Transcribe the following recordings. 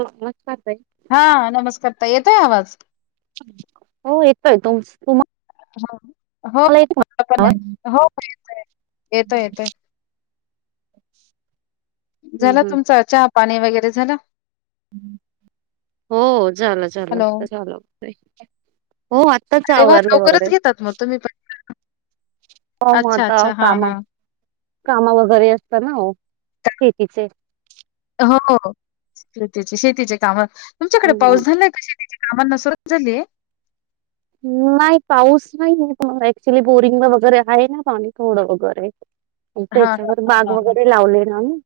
हो नस्कार हा नमस्कारता येतोय आवाज हो येतोय त तुम्हा हो हो म पण हो येत येतो येतोय झाला हम्म हम्म तुमच चहा पाणी वगैरे झालं हो लं ल हॅलो. चाल हो आत्ताच अरे वाह! आवर्ज वगैरे लवकरच घेतात मग तुम्ही पण. हो अच्छा, मता अच्छा. हां, कामा हां. कामा वगैरे असत ना शेतीचे हो शेतीची शेतीचे काम तुमच्याकडे हम्म. पाऊस झालाय का शेती आमला नसर झाली आहे नाही पाऊस नाही तुम्हाला ऍक्च्युली बोरिंगला वगैरे आहे ना पाणी थोडं वगैरे हां, हां, त्याच्यावर हां, बाग हां, हां. वगैरे लावले ना म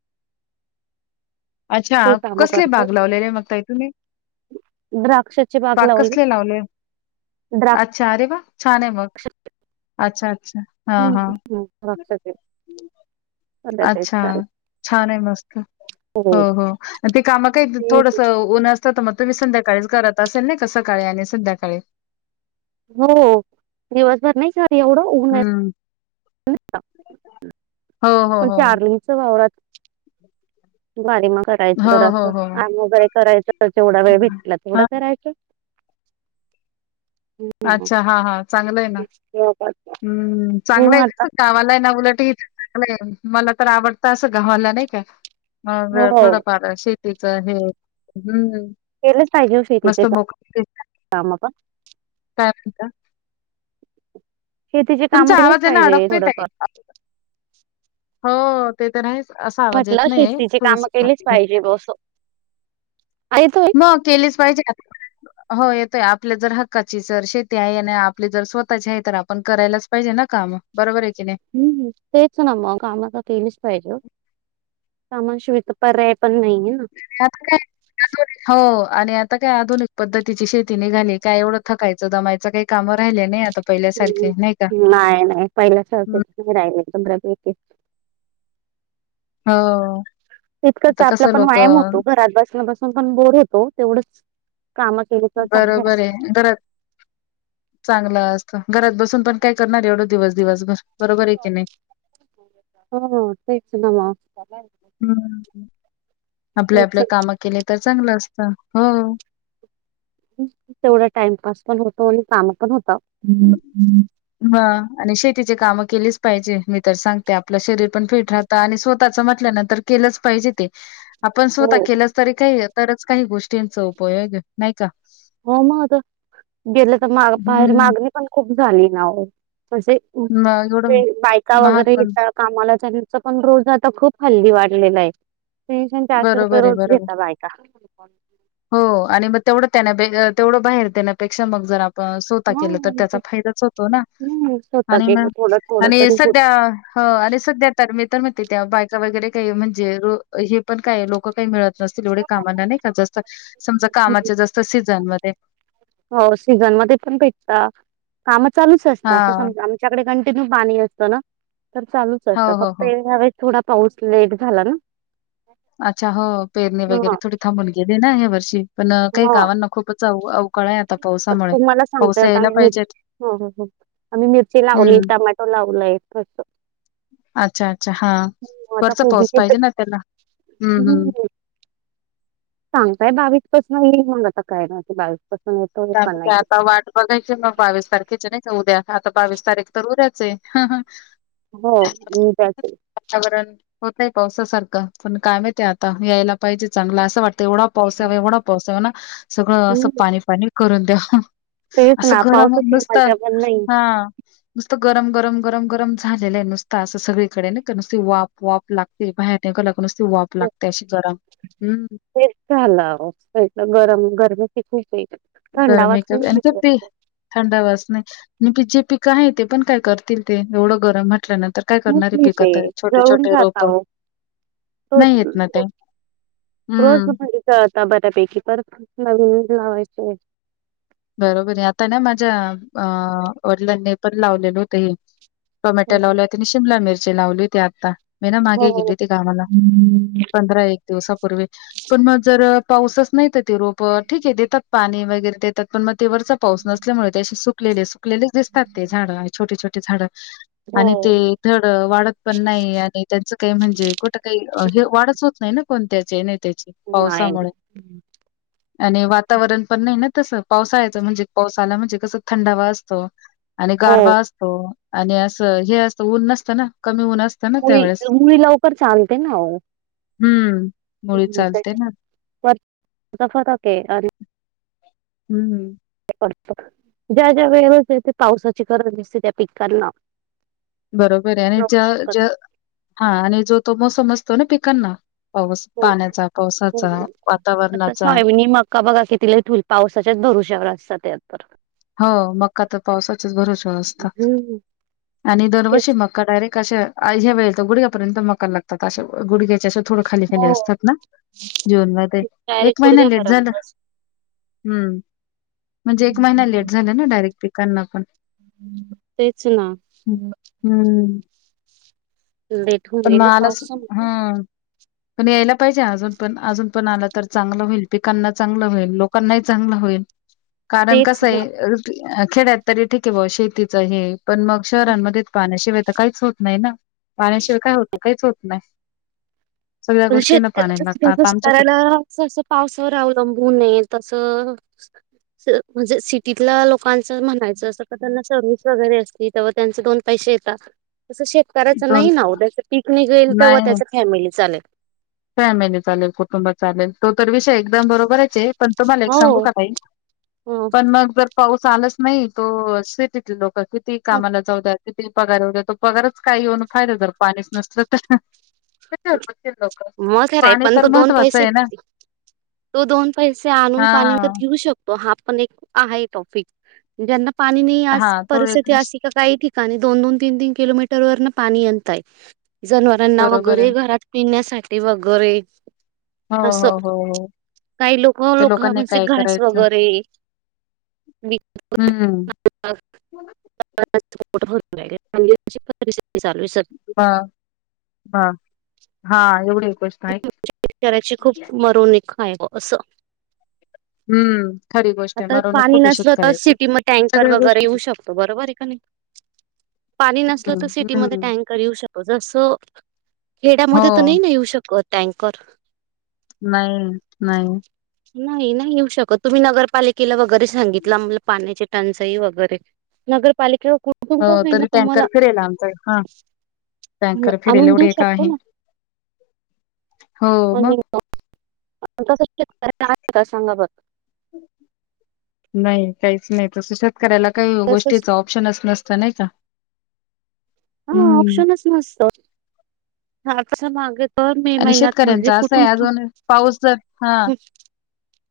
अच्छा ते काम कसले करतो भाग लावलेले मगता इथूनी द्राक्षाची बाग लावली द्राक्ष छ मग अच्छा अच्छा हा हम्म, हा हम्म, द्राक्षाचे अच्छा छानान मस्त हो हो ते काम काही थोडंसं नं असतं तर मग तुम्ही संध्या सकाळी करात असेल ना क सकाळी आणि सध्याकाळी हो दिवासभर नाही स एवढं उघ हं. हो, हो, म्हण हो. च आारलिंगच वावरात बारी म करायचं हो, तर हो, असं हो. आम वगैरे करायचं तर जेवढा वेळ हं. भेटला तेवढं हां. करायचं हम्म अच्छा हा हा चांगलंय ना हो हम्म चांगलं मग आहे आता कसं गवाला आहे ना उलटच चांगलं आहे मला तर आवडतं असं गावाला नाही का मग हो थोडंफार शेती तच आहे हम्म केलंच पाहिजे शेतीच कामा काय म्हणता शेतीची कामं तुमचा केलीच आवाज येना पाहिजे अडकतोय ताई थोडंफार हो ते तर असा आवाज येत म्हटलं नाही शेतीची थोडस कामं केलीच पाहिजे बस येतोय म केलीच पाहिजे हो येतोय आपल्या जर हक्काची जर शेती आहे आणि आपली जर स्वतःची आहे तर आपण करायलाच पाहिजे ना काम बरोबर आहे की नाही हम् तेच ना मग कामाता केलीच पाहिजे कामाशीवाय तर पर्याय पण नाहीये ना त्यात काय हो आणि आता काय आधुनिक पद्धतीची शेती निघाली काय एवढं थकायचं दमायचं काही काम राहिले नाही आता पहिल्यासारखे नाही का हम्म नाही नाही पहिल्या स हं नाही राहिले पंधरा दिवस हो तितकंच आता आपला कसं पण लोक व्यायाम होतो घरात बसण्या बसून पण बोर होतो तेवढंच कामं केली तर चांगले बरोबर असतात. आहे घरात चांगलं असत घरात बसून पण काय करणार एवढं दिवस दिवसभर बरोबर आहे की नाही ह तेच ना म हम् आपल्या तेच आपल्या काम केले तर चांगलं असतं हो तेवढा टाइमपास पण होतो आणि काम पण होतात ह आणि शेतीचे काम केलीच पाहिजे मी तर सांगते आपलं शरीर पण फिट राहत आणि स्वतः च म्हटल ना तर केलंच पाहिजे ते आपण हो स्वतः केलंच तरी काही तरच काही गोष्टींचा उपयोग आहे नाही का हो मग गेलं तर माग बाहेर हम्म. मागणी पण खूप झाली ना मग एवढं बायका महाग वगैरे पण येत कामाला त्यांच पण रोज आता खूप हल्ली वाढलेला आहे तीनशे चारशे रुपये बरोबर आहे, रोज बरोबर. घेतात बायका त्याना तेवढं बाहेर देण्यापेक्षा मग जर आपण स्वतः केलं तर हं त्याचा फायदाच होतो ना हं स्वतः आणि केलं मग थोडं थोडं आणि तरी होत. सध्या ह आणि सध्या तर मी तर म्हणते त्या बायका वगैरे काही म्हणजे हे पण काय लोक काही मिळत तील एवढे कामांना नाही का जास्त समजा कामाच्या जास्त सीझन मध्ये हो सीझन मध्ये पण भेटतं काम चालूच असतात अस हां. समज आमच्याकडे पाणी असतं ना तर चालूच हो, असतं हो, फक्त हो. ह्या वेळेस थोडा पाऊस लेट झाला ना अच्छा हो पेरणे ह वगैरे थोडी थांबून गेले ना ह्या वर्षी पण काही ह गावानं खूपच च अवकाळ आहे आता पावसामुळे तुम्हाला पाऊस सांगतायत यायला आम्ही पाहिजेत मिरची हो हो हो आम्ही मिरची लावली हं. टमॅटो लावलय अच्छा अच्छा हा वरचा पाऊस कोबीचे तर पाहिजे ना त्यांना हम्म हम्म सांगताय बावीसपासून मग आता काय ना ते बावीसपास त्या त्या आता वाट बघ की मग बावीस तारखेच नाही जाऊ द्या आता बावीस तारीख तर हा ह हो मी त्याच नाही पावसासारखं पण काय माहित आहे आता यायला पाहिजे चांगला असं वाटतं एवढा पाउस यावा एवढा पाऊस यावा ना सगळं असं हम्म, पाणी पाणी करून द्याव तेच असं ना गरम पावसाची नुसतं मजा पण नाही हा नुसतं गरम गरम गरम गरम झालेलं आहे नुसत असं सगळीकडे नुसती वाप वाप लागते बाहेर का नुसती वाफ लागते अशी गरम हम्म ते झालं गरम गरमीेची खूप गर्मी एनकप थंडावा थंडावाच नाही आणि पी जे पिकं आहे ते पण काय करतील ते एवढं गरम म्हटलं ना न ते जळून जाता रोप हो हो नाही येत ना ते रोज हम्म त बऱ्यापैकी पर फ नवी लावायचे बरोबर आहे आता ना माझ्या अं वडिलांनी पण लावलेलं होत हे टोमॅटो लावला हो आणि शिमला मिरची लावली होती आता मी ना मागे गेली ती कामाला पंधरा एक दिवसापूर्वी पण मग जर पाऊसच नाही तर ते रोप ठीक आहे देतात पाणी वगैरे देतात पण मग ते वरचा पाऊस नसल्यामुळे तेे असे सुकलेले सुकलेले दिसतात ते झाडं छोटी छोटे झाडं ह आणि ते धड वाढत पण नाही आणि त्यांचं काही म्हणजे कुठं काही हे वाढच होत नाही ना कोणत्याचे आहे नाही त्याची नाही पावसामुळे आणि वातावरण पण नाही ना तसं पावसाळ्याचं म्हणजे पाऊस आला म्हणजे कसं थंडावा असतो आणि हो गारवा असतो आणि असं हे असतं ऊन नसतं ना कमी ऊन असतं ना मुळी त्यावेेळेस. मुळी लवकर चालते ना हम्म मुळी चालते ह् ना दक अ [unintelligible] हम्म हम् ज्या ज्या वेळेवर पावसाची गरज दिसते त्या पिकांना बरोबर आहे आणि ज्या ज्या आवश्यकच हा आणि जो तो मोसम असतो ना पिकांना पाऊस हो पाण्याचा पावसाचा हो आता वातावरणाचा सोयाबीन मका बघा किती लेट पावसाच्याच भरश्यावर असतातत हो मका तर पावसाचेच भरोशावर असतात हम्म. आणि दरवर्षी तेच मक्का डायरेक्ट अशा ह्यावेळेपर्यंत गुडघ्यापर्यंत मका लागतो असं गुडघ्याचे असं थोड खाली खाली हो असतात ना जून मध्ये डायरेक्ट एक महिना लेट झाला गुडघ्यापर्यंत हम्म म्हणजे एक महिना हम्म. लेट झाला ना डायरेक्ट पिकांना पण तेच ना हम्म हम्म. लेट होऊन पण गेलं मलाच पावसामध्ये हम् पण यायला पाहिजे अजून पण अजून पण आलं तर चांगलं होईल पिकांना चांगलं होईल लोकांनाही चांगलं होईल होईल कारण तेच कस ना आहे खेड्यात तरी ठीक आहे बॉ शेतीच हे पण मग शहरांमध्ये पाण्याशिवाय तर काहीच होत नाही ना पाण्याशिवाय होत काहीच होत नाही सगळ्या गोष्टींना शेतकऱ्याला पाणी शेती लागतं करण्यासाठी आता आमच्याकडे शेतकऱ्यालास पावसावर अवलंबून आहे तसं ह् म्हणजे सिटीतल्या लोकांच म्हणायचं असं का त्यांना सर्व्हिस वगैरे असतील तेव्हा त्यांचे दोन पैसे मिळतात तसं शेतकऱ्याच दोन नाही ना ओ जेव्हा उद्या पिक निघेल तर नाही त्याच्या फॅमिली चालेल फॅमिली चालेल कुटुंबात चालेल तो तर विषय एकदम बरोबरच आहे पण तुम्हाला एक सांगू हो का ताई पण मग जर पाऊस आलाच नाही तो शेतीतले लोक किती कामाला जाऊ द्या ति पगार वर तो पगारच काही येऊन फायदा तर पाणीच नसत तर कशावर बस लोक मग खर आहे पाणी पण तर तो दोन महत्त्वाचं पैसे आहे ना तो दोन पैसे आणून पाणी विकत हा घेऊ शकतो तो हा पण एक आहे टॉपिक ज्यांना पाणी नाही हा आज तो एक परिस्थिती विष अशी आहे काही आणि दोन दोन तीन तीन किलोमीटर वर न पाणी आणताय जनावरांना बरोबर आहे. घरोघरी घरात पिण्यासाठी वगोरे हो असं हो हो हो काही लोक त्या लोक लोकांनी म्हणजे काय घास करायचं वगैरे [inaudible] हम्म. [inaudible] ह ह हा एवढे विचाराची खूप मरवणूक [inaudible] आहे असं हम्म खरी गोष्ट आहे आता मरवणूक पाणी खूप आहे नसलं तर शेतकऱ्याची सिटीमध्ये टँकर सगळ्या वगैरे गोष्टी येऊ शकतो बरोबर आहे का नाही. पाणी नसल तर हम्म सिटीमध्ये हम्म टँकर येऊ शकतो जसं हो खेड्यामध्ये तर नाही ना येऊ शकत टँकर नाही नाही नाही नाही येऊ शकत तुम्ही नगर पालिकेला वगैरे सांगितलं आम्हाला पाण्याची टंचाई वगैरे नगरपालिकेवरून हो तरी टँकर फिरेल आमचा हा ह टँकर फिरेल आणून देऊ एवढे का शकतो आहे ना हो पण मग कस श आहे का सांगा बघ [unintelligible] नाही काहीच नाही तस शक करायला काही तसंच गोष्टीचा ऑप्शनच नसत नाही का हा हम्म ऑप्शनच नसत ह माग आणि शेतकऱ्यांचा असं आहे अजून पाऊस जर हा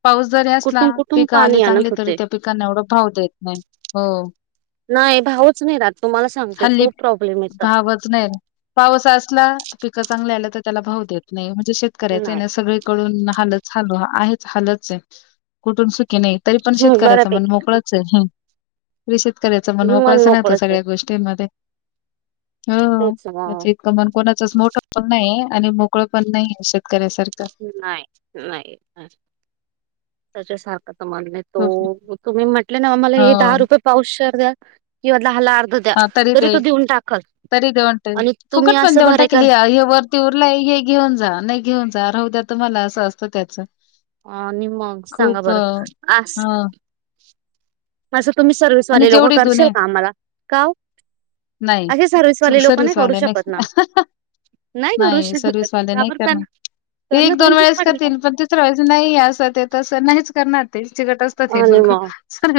पाऊस जरी असला कुठून कुठून पिकं आली पाणी आणत चांगली तरी होते त्या पिकांना एवढा भाव देत नाही हो नाही भाऊच नाही राात तुम्हाला सांगते हल्ली खूप प्रॉब्लेम येत भावच नाही पाऊस असला पिकं चांगल्या आल्या तर त्याला भाव देत नाही म्हणजे शेतकऱ्याचे ना नाही सगळीकडून हालत चालो आहेच हालच आहे कुठून की नाही तरी पण शेतकऱ्याच म्हण बऱ्यापैकी मोकळच आहे षे करायचा म्हण मन मोकळाच नाहीत मोकळच आहे सगळ्या गोष्टींमध्ये ह तेच त्याच मग इतकं मण कोणाचच मोठं पण नाही आणि मोकळं पण नाही शकत नाही नाही त्याच्या त खूप हो. तुम्ही म्हटले ना आम्हाला हे दहा हां, रुपये पाऊशेर द्या किंवा दहाला अर्ध द्या तरी तो देऊन टाकाल तरी देऊन टाक आणि तुम्ही असं भरे कर र हे घेऊन जा नाही घेऊन जा राहऊद्या तुम्हाला असं असतं त्याच अ नि मग सांगा बरं आ हां असं तुम्ही आणि सर्विसवाले लोकं जेवढी करशल दुनिया कामला का नाही, अे चूक सर्विसवाले लोकां नाही करू सर्व्हिसवाले शकत ना नाही करू शकतात का बर त्यांना त्यांना एक दोन त्यांचेच वेळेस पाटील का करतील पण तिसऱ्या वेळेस नाहीये असं तेेतं नाही करणार ते चिकट असतात आणि लोक मग सर्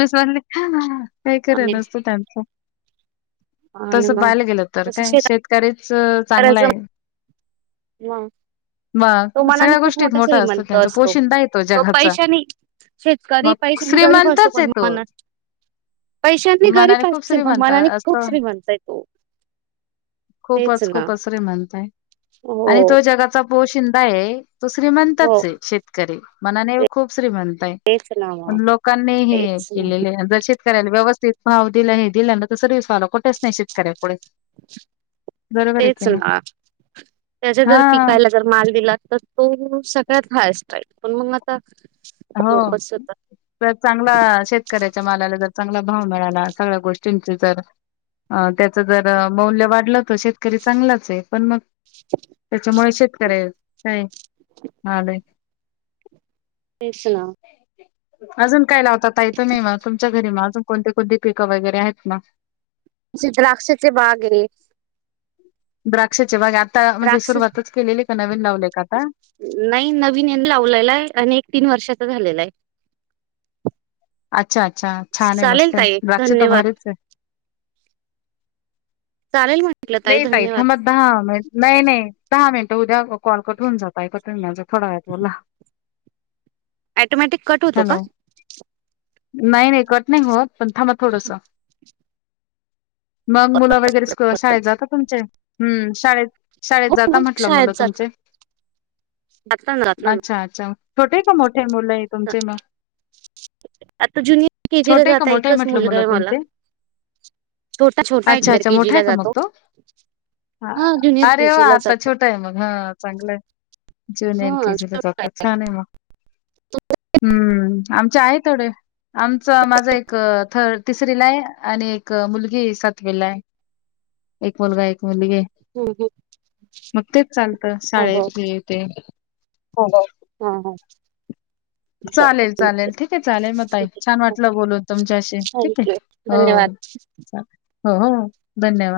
पाय कि आणि रन नसतो त्यांचां आणि तसं मग पायल गेलं तर तस काय शेतकरीच चांगला आहे ह तो मग मनाने सगळ्या खूप गोष्टीत मोठा श्रीमंत त्यांचा असतो पोशिंदा आहे तो जगाचा. पैशानी शेतकरी मग पैशनी गरीब असतो श्रीमंतच आहे पण तो मनात पैशांनी मनाने घरीब खूप असते मग श्रीमंत मनाने खूप असतो. श्री म्हणचा आहे तो ते पसरे म्हणताय आणि तो जगाचा पो शिंदा आहे तू हो श्रीमंतच आहे शेतकरी मनाने खूप श्रीमंत तेच ना प मग लोकांनी हे तेच ना. केलेले ज करायला व्यवस्थित भाव दिला हे दिलं ना त सरवीस वायला कुठच नाही शेत करायला [inaudible] की तेच नाही ना त्याच्या जर हा पिकायला जर माल दिला तर तो सगळ्यात हायस्ट आहे पण मग आता हो लोकच होता तर चांगला शेतकऱ्याच्या मालाला जर चांगला भाव मिळाला सगळ्या गोष्टींचे जर अ त्याचं जर मौल्य वाढलं तर शेतकरी चांगलाच आहे पण मग त्याच्यामुळे शेतकऱय काय आलेय तेचना अजून काय लावतात य तु नाही म तुमच्या घरी म अजून कोणती कोणती पिकं वगैरे आहेत ना. आमची द्राक्षचे बाग आहे. द्राक्षाचे बघे आता म्हणजे द्राक्ष सुरुवातच केलेली का नवी.. नाही नवीन लावलेलाय आणि एक तीन वर्षाचा झालेला आहे.. अच्छा अच्छा छान हे चालेल मस्त ताई द्राक्ष धन्यवाद भारीचच... चालेल म.. नाही त इथं मग दहा मि नाही नाही दहा मिनटं उद्या कॉल कठून जातय कतून घ जात... थोडावेळ बोला.... ऍटोमॅटिक कट होतो का? नाय नाय कट नाय होत पण थांबा थोडस. मग मुलं वगैरे स्क शाळेत जातात तुमचे हम्म शाळेत... शाळेत जाता म्हंटलं शाळेत मुलं जात तुमचे? जाताना जाताना अच्छां अच्छां छोटे का मोठे मुले तुमचे म? आता ज्युनियर के जी ला छोटे का जाता मोठेय एकच म्हंटलं मुलगा मुलं आहे मला तुमचे? छोटा छोटा आहे अच्छा ज्युनियर अच्छा के जी मोठाय ला का जातो मग? हां हा ज्युनियर के अरे जी वा ला आता जातो छोटाय मग हं चांगलंय. जून हा एलके जीला छोटा आहे जातात छानाय मग हम्म् आमचे आहेत थोडे.... आमचं माझा एकं थ तिसरीलाय आणि एकं मुलगी सातवीलाय. एक मुलगा एक... मुलगी हो हो मग तेच चालतं शाळेेचेते.... हां हां.... चालेल चालेल ठीके चालेल म ताई छान वाटलं बोलून तुमच्याशी ठीके थँक्यू हो. धन्यवाद चाल होहो धन्यवाद.....